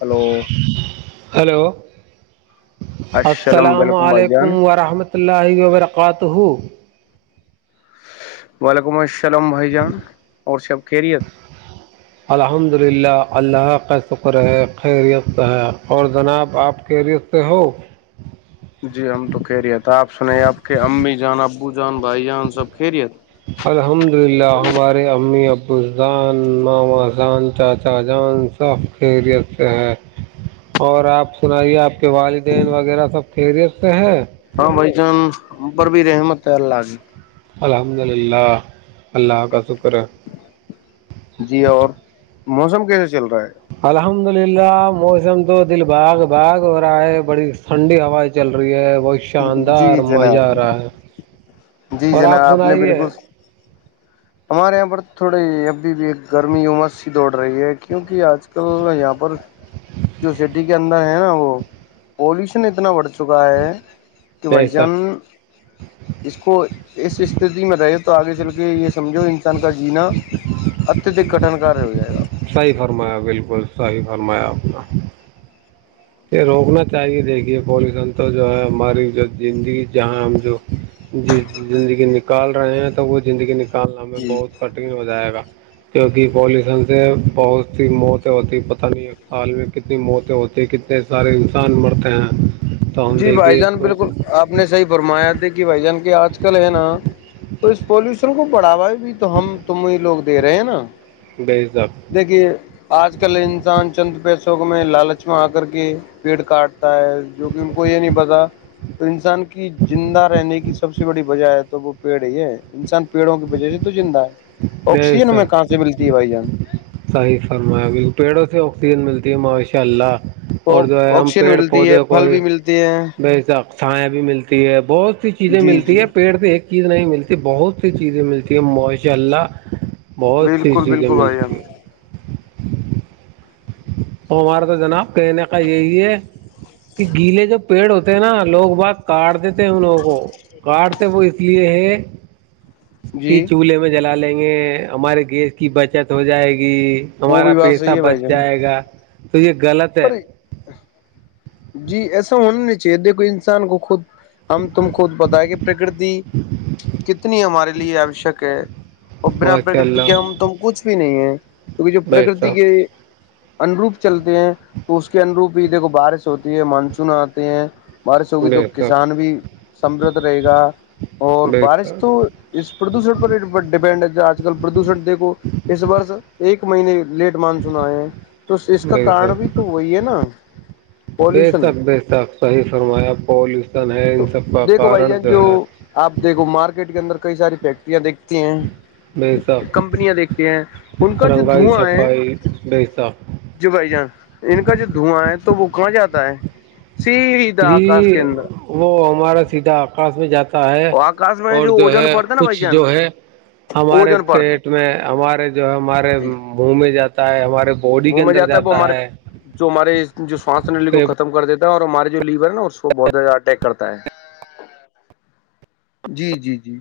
hello hello السلام علیکم ورحمۃ اللہ وبرکاتہ وعلیکم السلام بھائی جان اور سب کہہریت الحمد للہ اللہ کا شکر ہے خیریستت ہے اور جناب آپ کے ریست س جی ہم تو کہہ رہیے تھ آپ سنے آپ کے امی جان ابو جان بھائی جان سب کہہ رہی الحمد للہ ہمارے امی ابوسدان ماما ان چاچا جان ساخ خیریت سے ہے اور آپ سنائیے آپ کے والدین وغیرہ سب خیریت سے ہے ہاں بھائی چان بر بھی رحمت ہے اللہ جی الحمد للہ اللہ کا شکر ہے جی اور موسم کیسے چل رہا ہے الحمد للہ موسم تو دل باغ باغ ہو رہا ہے بڑی ٹھنڈی ہوائیں چل رہی ہے ب ہے شاندار جی مزہ آ جناب رہا ہے جی اور جناب آپ نے سنائیے [inaudible] ہمارے یہاں پر تھوڑے ابھی بھی ایک گرمی امس سی دوڑ رہی ہے کیونکہ آج کل یہاں پر جو سٹی کے اندر ہے نا وہ پولوشن اتنا بڑھ چکا ہے تو بائی یہی جن سب اس کو اس استھتی میں رہے تو آگے چل کے یہ سمجھو تن کاا جینا اتدک کٹن کرار ہو جائے گا صحیح فرمایا بالکل صحیح فرمایا آپنا یہ روکنا چاہیے دیکھیے پالوشن تو جو ہے ہماری جو زندگی جہاں ہم جو ج زندگی نکال رہے ہیں تو وہ زندگی نکالنا میں جی بہت کٹن ہو جائے گا کیوںکہ پالشن سے بہت سی موت ہوتی پتہ نہیں سال میں کتنی موتیں ہوتی ہے کتنے سارے انسان مرتے ہیں تو ہم جی بھائی دیکھیے اس جان کو بالکل آپ نے صحیح فرمایا تھے کہ بھائی جان کہ آج کل ہے نا تو اس پولوشن کو بڑھاوا ہے بھی تو ہم تم یہ لوگ دے رہے ہیں نا بیزاب دیکھیے آج کل انسان چند پیسوک میں لالچ میں آ کر کے پیٹ کاٹتا ہے جو کہ ان کو یہ نہیں پتا تو انسان کی زندہ رہنے کی سب سے بڑی وجہ ہے تو وہ پیڑ یہ انسان پیڑوں کی وجہ سے تو زندہ ہے بے آکسیجن میں شک کہاں سے ملتی ہے بھائی جان صحیح فرمایا ب پیڑوں سے آکسیجن ملتی ہے ماشاء اللہ اور جو ہے ہم آکسیجن پیڑ ملتی ہے پودے کو پھل ہی بھی ملتے ہیں بھیچ سکتے سھائیایں بھی ملتی ہے بہت سی چیزیں جی ملتی جی ہے پیڑ سے ایک چیز نہیں ملتی بہت سی چیزیں ملتی ہیں ماشاء اللہ بہت سی بالکل چیزیں بالکل بھائی جان ملتی ہیں ہم ہمارے تو جناب کہنے کا یہی ہے کہ گیلے جب پیڑ ہوتے ہیں نا لوگ بات کاٹ دیتے ہیں ان لوگوں کو کاٹتے وہ اس لیے ہے کہ جی چولہے میں جلا لیں گے ہمارے گیس کی بچت ہو جائے گی وہ بھی ہمارا بات صحیح پیسہ ہے بھائی بچ جان جائے گا تو یہ غلط ہے پر جی ایسا ہونا نہیں چاہیے دیکھو انسان کو خود ہم تم خود بت ہے کہ پرکرتی کتنی ہمارے لیے آوشک ہے اور بنا ماشاء پرکتی کے ہم اللہ ت ہم کچھ بھی نہیں ہے کیکہ جو بے پرکرتی کے شک انوروپ چلتے ہیں تو اس کے انوروپ ہی دیکھو بارش ہوتی ہے مانسون آتے ہیں بارش ہوگی تو بے کسان شک بھی سمرھ رہے گا اور بے بارش تو شک پردوشن پر ہی ڈیپینڈ ہے ج آج کل پردوشن دیکھو اس ورس ایک مہینے لیٹ مان سنا ہے تو اس کا بے کار شک بھی تو وہی ہے نا بے پالوشن تک بے تک صحیح فرمایا پالوشن ہے تو ان سب کا دیکھو بھائی کارن جان جو ہے آپ دیکھو مارکیٹ کے اندر کئی ساری فیکٹریاں دیکھتی بے ہیں شک کمپنیاں دیکھتے ہیں ان کا جو رنگائی دھواں ہے چھپائی بے شک جو بھائی جان ان کا جو دھواں ہے تو وہ کہاں جاتا ہے س آکاش جی کیندر وہ ہمارا سیدھا آکاش میں جاتا ہے اور آکاش میں اور جو اوجن ہے پڑتا نا بھائی کچھ جان جو ہے ہمارے اوجن پڑتا پیٹ میں ہمارے جو ہمارے جی منہ میں جاتا ہے ہمارے باڈی کے منہ میں اندر وہ جاتا ہمارے ہے جو ہمارے جو سواس ن کو پھر ختم کر دیتا ہے اور ہمارے جو لیور نا اس کو بہت زیادہ اٹیک کرتا ہے ہے جی جی جی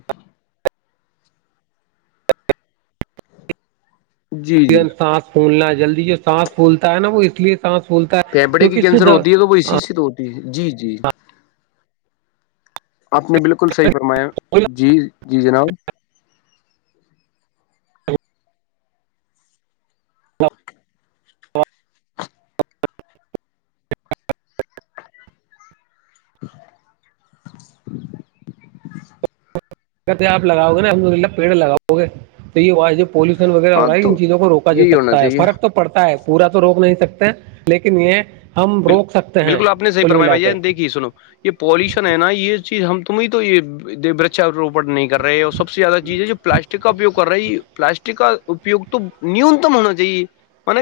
جی جی سانس پھولنا ہے جلدی جو سانس پھولتا ہے نا وہ اس لیے سانس پھولتا ہے پیپڑے کیونکہ اس کینسر سے ہوتی ہے تو وہ اسی سے تو ہوتی ہے جی جی آپ نے بالکل صحی فرمایا جی جی جناب [inaudible] کہتے آپ لگؤےا ہم للہ پیڑ لگاؤ گے تو یہ آوج پولوشن وغیرہ ہو ہاں رہا ہے ان تو چیز کو روا یہی ہونا سکتا ہے چاہیے فرق تو پڑتا ہے پورا تو روک نہیں سکتے لیکن یہ ہم روک سکتے ہیں بالکل آپ نے صحی کل فرمایا ملا بھائی کے دیکھیے سنو یہ پالوشن ہے نا یہ چیز ہم تمہیں تو یہ وچھاروپن نہیں کر رہے اور سب سے زیادہ چیز ہے جو پلاسٹک کا اپیوگ کر رہا پلاسٹک کا اپیوگ تو نیونتم ہونا چاہیے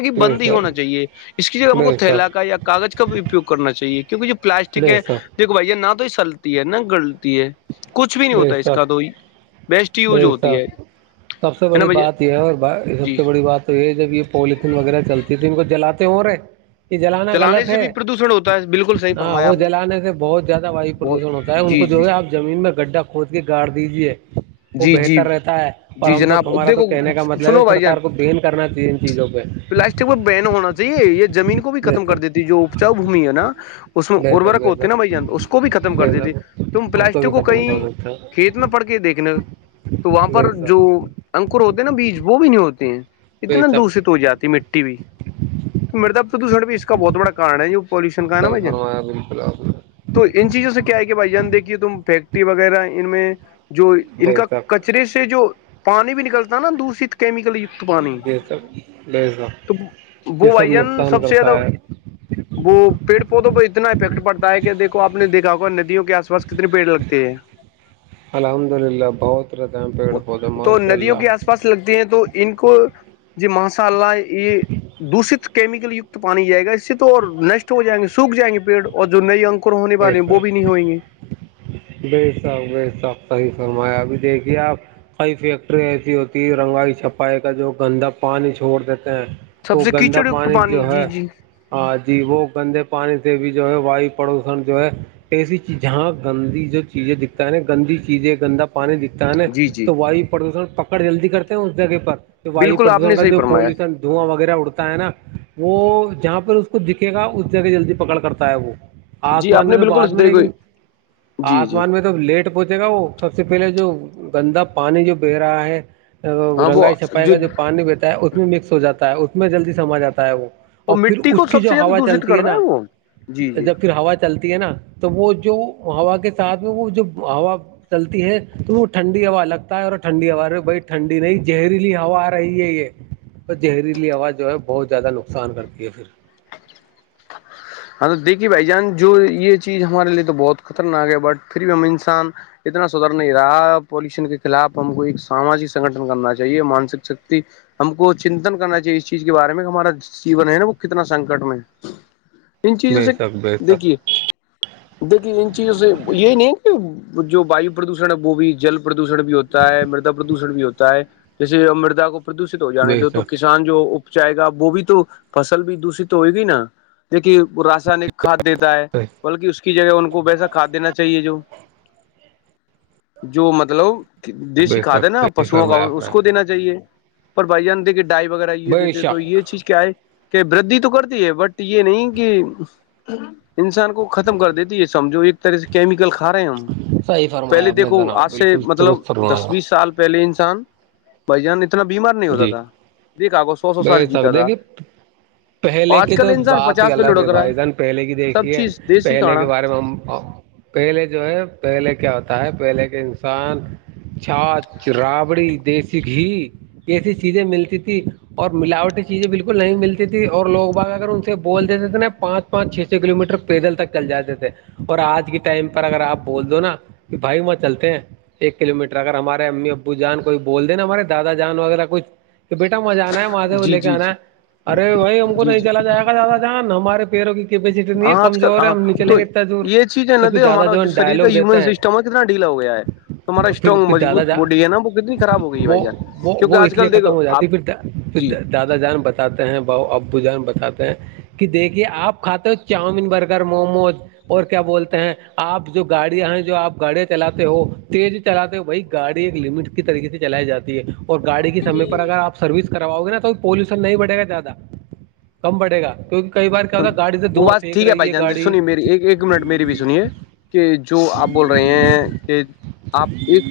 کہ بے بندی ہونا شک چاہیے اس کی ج ہم کو بے تھھیلا کا شک یا کاغذ کا اپیوگ کرنا چاہیے کیونکہ جو پلاسٹک بے ہے شک دھو بھیا نہ تو یہ سلتی ہے نہ گلتی ہے کچھ بھی نہیں بے ہوتا ہے اس شک کا تو ہی بیسٹ یوز بے ہوتی ہے شک سب سے ہے نا بڑی بھیا بات یہ ہے اور یہ سب جی سے بڑی بات تو یہ جب یہ پولیتھیین وغیرہ چلتی ہے تو ان کو جلاتے ہو رہے یہ جلانا چلانے غلط سے ہے بھی پردوشن ہوتا ہے بالکل صحیح ہاں فرمایا وہ آپ نے جلانے سے بہت زیادہ وائ بہت پردوشن ہوتا ہے ان جی کو جی جو ہے آپ زمین میں گڈھا کھود کے گاڑ دیجیے وہ جی جی بہتر رہتا ہے اور جی ہم تو جناب ہمارا تو دیکھو کہنے کا مطلب ہے سنو بھائی جان سرار کو بین کرنا چاہیے ان چیزوں پہ پلاسٹک بین ہونا چاہیے یہ زمین کو بھی بے ختم کر شک دیتی جو اپچاؤ بھمی ہے نا اس میں بے شک ارورک ہوتے نا بھائی جان اس کو بھی ختم بے شک کر بے دیتی شک تم اس پلاسٹک بھی کو ختم کر کہیں دیتے ہیں کھیت میں پڑھ کے دیکھنے تو وہاں بے پر جو شک انکر ہوتے ہیں نا بیج وہ بھی نہیں ہوتے ہیں بے اتنا شک دشت ہو جاتی مٹی و مردا پردوشن بھی اس کا بہت بڑا کارن ہے جو پلیوشن کا نا صحیح بچن فرمایا بالکل آپ نے تو ان چیزوں سے کیا ہے کہ بھائی ج دیکھیے تم فیکٹری وغیرہ ان میں جو ان بے کا شک ک کچرے سے جو پانی بھی نکلتا نا دوشت کیمیکل ت پانی بے شک بے شک تو گ یہ سب وائی جان نقصان سب سے کرتا زیادہ ہے [unintelligible] وہ پیڑ پودوں پر اتنا افیکٹ پڑتا ہے کہ دیکو آپ نے دیکھا ہوگا ندیوں کے آس پاس کتنے پیڑ لگتے ہیں الحمد للہ بہتر تمپ ہڈبہود موسی ال س لگتی ہیں تو ان کو یہ ماشاء اللہ یہ دوشت کیمیکل کت پانی جائے گا اس سے تو نشٹ ہو جائیں گے سوکھ جائیں گے پیڑ اور جو نئی اک ہونے بے والے ہیں وہ شک بھی نہیں ہویں گے بے شک بے شک صحیح فرمایا ابھی دیکھیے آپ کئی فیکٹریاں ایسی ہوتی ہے رنگائی چھپائی کا جو گندا پانی چھوڑ دیتے ہیں سب وہ سے گندا کیچڑ یکت پانی جو جی ہے جی ہاں جی وہ گندے پانی سے بھی جو ہے وایو پردوشن جو ہے ایسی چیز جہاں گندی چیزیں دکھتا ہے نا گندی چیزیں گندا پانی دکھتا ہے نا جی جی تو وایو پردوشن پکا جلدی کرتے ہیں اس جگہ پر واو بالکل آپ نے پردوشن کا صحیح جو فرمایا پالوشن دھواں وغیرہ اڑتا ہے نا وہ جہاں پہ اس کو دکھے گا اس جگہ جلدی پکڑ کرتا ہے وہ جی آسمان آپ نے تو بعد بالکل میں دیکھو لیکن جی جی آسمان میں تو لیٹ پہنچے گا وہ سب سے پہلے جو گندا پانی جو ب رہا ہے ہاں وہ رنگائی چھپائی کا جو پانی بیتا ہے اس میں مکس ہو جاتا ہے اس میں جلدی سما جاتا ہے وہ اور پھر مٹی کو اس کی سب جو سے زیادہ ہوا دشت چلتی ہے کرتا نا وہ جی جی جب پھر ہوا چلتی ہے نا تو وہ جو ہوا کے ساتھ میں وہ جو ہا چلتی ہے تو وہ ٹھنڈی ہوا لگتا ہے اور ٹھنڈی ہوا بھائی ٹھڈی نہیں زہریلی ہوا آ رہ رہی ہے یہ زہریلی آواز جو ہے بہت زیادہ نقصان کرتی ہے پھر [unintelligible] ہاں تو دیکھیے بھائی جان جو یہ چیز ہمارے لیے تو بہت خطرناک ہے بٹ پھر بھی ہم انسان اتنا سدھر نہیں رہا پولوشن کے خلاف ہم کو ایک ساماجک سنگھن کرنا چاہیے مانسک شکتی ہم کو چنتن کرنا چاہیے اس چیز کے بارے میں ہمارا جیون ہے نا وہ کتنا سنکٹ میں ان چیزوں بے سے شک بے دیکھیے شک دیکے ان چیزوں سے یہ نہیں ہے کہ جو وایو پردوشن ہے وہ بھی جل پردوشن بھی ہوتا ہے مردا پردوشن بھی ہوتا ہے جیسے مردا کو پردوشت ہو جانے بے تو تو شک کسان جو اپچائے گا وہ بھی تو فصل فل بھی دشت تو ہوئے گی نا دیک کہ راسانک کھاد دیتا ہے بلکہ اس کی جگہ ان کو ویسا کھاد دینا چاہیے جو جو مطلب دیسیی بے کھاد شک ہے نا صحیح پشوؤ کا فرمایا آپ اس نے کو دینا چاہیے پر بھائی جان دے کے ڈائی وغیرہ یہ بے دیتے تو یہ شک چیز کیا ہے کہ ودھی تو کرتی ہے بٹ یہ نہیں کہ انسان کو ختم کر دیتی ہے سمجھو ایک طرح سے کیمیکل کھا رہے ہیں ہم صحیح فرمایا پہلے آپ نے دیکھو جناب آج سے بالکل مطلب درست دس فرمایا بیس سال پہلے انسان بھائی جان اتنا بیمار نہیں ہوتا جی تھا دیکھاگو سو سو بے سال جیتا شک تھا دیکھیے پہلے آج کی کل تو انسان بات ہی پچاس پہ الگ ہے لڑک رہا بھائی جان پہلے کی سب دیکھی ہے چیز دیسی پہلے کھانا کے بارے میں ہم پہلے جو ہے پہلے کیا ہوتا ہے پہلے کے انسان چھات رابڑی دیسی گھی ایسی چیزیں ملتی تھی اور ملاوٹی چیزیں بالکل نہیں ملتی تھی اور لوگ با اگر ان سے بول دیتے تھے نا پانچ پانچ چھ چھ کلو میٹر پیدل تک چل جاتے تھے اور آج کے ٹائم پر اگر آپ بول دو نا کہ بھائی وہاں چلتے ہیں ایک کلو میٹر اگر ہمارے امی ابو جان کوئی بول دا ہمارے دادا جان وغیرہ کچھ بیٹا مجھان آنا ہے مادیو جی لے کے جی آنا ہے جی ارے وہھائی ہم کو جی نہیں جی چلا جائے گا زیادہ جان ہمارے پیروں کی کیپیسٹی نہیں ہے ہاں آج کل کمزور ہے ہاں ہم نلیں تو گے اتنا دور یہ تو پھر دادا جو ہے ہم ڈائلوگ دیتے ہیں ر کتنا ڈھی ہویا ہے ہممارا اور پھر اسٹگ پھر دادا مجبوت جان باڈی ہے نا وہ کتنی خراب ہو گئی ہے بھائی وہ جان وہ کیک وہ آج اس لیے کل ختم دیکھو ہو آپ جاتی پھر جی پھر دادا جان بتاتے ہیں ب ابو جان بتاتے ہیں کہ دیکھیے آپ کھاتے ہو چاؤمین برگر موموز اور کیا بولتے ہیں آپ جو گاڑیاں ہیں جو آپ گاڑیاں چلاتے ہو تیز چلاتے ہو بھائی گاڑی ایک لمٹ کی طریق سے چلائی جاتی ہے اور گاڑی کی س آپ سروس کرواؤ گے نا تو پولوشن نہیں بڑے گا زیادہ کم بڑے گا کیک وہ بس ٹھیک ہے بھائی جان گاڑی سونی میری ایک ایک منٹ میری بھی سنیے کہ جو آپ بول رہے ہیں کہ آپ ایک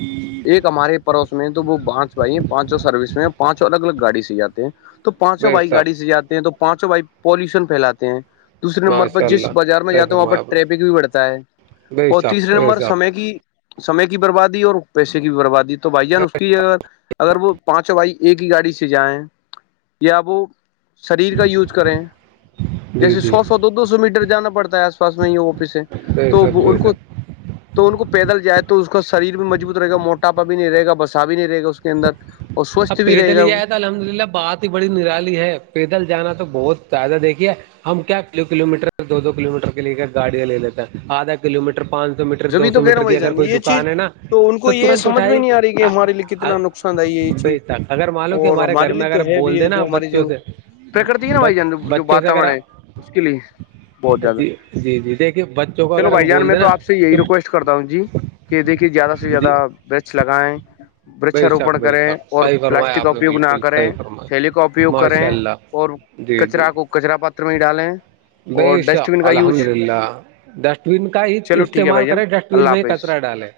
ایک ہمارے پڑوس میں تو وہ بانچ پائیے پانچو سروس میں پانچوں الگ الگ گاڑی سے جات ہیں تو پانچ سو بے بائی گاڑی سے صاحب جاتے ہیں تو پانچوں بائی پالوشن پھیلاتے ہیں دوسرے نمبر پرہ ماشاء جس اللہ بازار میں صحیح جاتے ہ وہاں پ پر فرمایا آپ نے ٹریفک بھی بڑھتا ہے بے اور شک تیسرے بے نمبر شک سمے کی سمے کی بربادی اور پیسے کی بھی بربادی تو بھائی جان اس کی ا اگر وہ پانچ بھائی ایک ہی گاڑی سے جائیں یا وہ شریر کا یوز کریں جی جیسے جی سو سو دو دو سو میٹر جانا پڑتا ہے آس پاس میں ہی آفس ہے بے تو شک بے ان کو شک تو ان کو پیدل جائے تو اس کا شریر بھی مجبوط رہے گا موٹاپا بھی نہیں رہے گا بسا بھی نہیں رہے گا اس کے اندر اور سوستھ اب بھی رہے پیدل گا ہی وہ جائے تو الحمد للہ بات ہی بڑی نرالی ہے پیدل جانا تو بہت زیادہ دیکھیے ہم کیا کلو میٹر دو کلو میٹر کے لیے کیا گاڑیاں لے لیتے ہیں آدھا کلو میٹر پانچ سو سو میٹر دو جبھی تو سو کہہ رہا میٹر ہوں کی بھائی اگر جان کوئی یہ چیز دکان ہے نا ان تو کو یہ ترنت سمجھ میں اٹھائی نہیں آ رہی کہ ہمارے لیے کتنا نقصان دہ ہے یہ بے چیز تک اگر معلوم کہ ہمارے گھر میں اگر بول دیں نا بچوں سے پکٹتی ہے نا بھائی جان جو بچوں سے اگر واتاورن ہے آپ اس کے لیے بہت زیادہ جی جی جی دیکھیے بچوں کو چلو اگر بھائی ہم جان بول میں دیں تو نا آپ سے یہی کہ ریکویسٹ کرتا ہوں جی کہ دیکھیے زیادہ سے جی زیادہ ورچ لگائیں ورچ بے شک روپن بے کریں شک اور صحیح فرمایا پلاسٹک کا آپ نے اپیوگ نہ بالکل کریں صحیح تھیلی فرمایا کا اپیوگ کریں ماشاء اللہ اور کچرا کو کچرا پاتر میں ڈالیں اور بسا ڈسٹ بن کا الحمد یوز للہ ٹول کا ہی چلو ٹھیک ہے استعمال بھائی جان کرے جس ٹول اللہ میں ہی حافظ کچرا ڈالے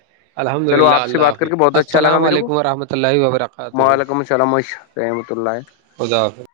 الحمد چلو للہ آپ سے اللہ بات کر کے بہت حافظ اچھا لگا السلام میرے کو علیکم لیکم و رحمۃ اللہ وبرکاتہ وعلیکم السلام رحمۃ اللہ خدا حافظ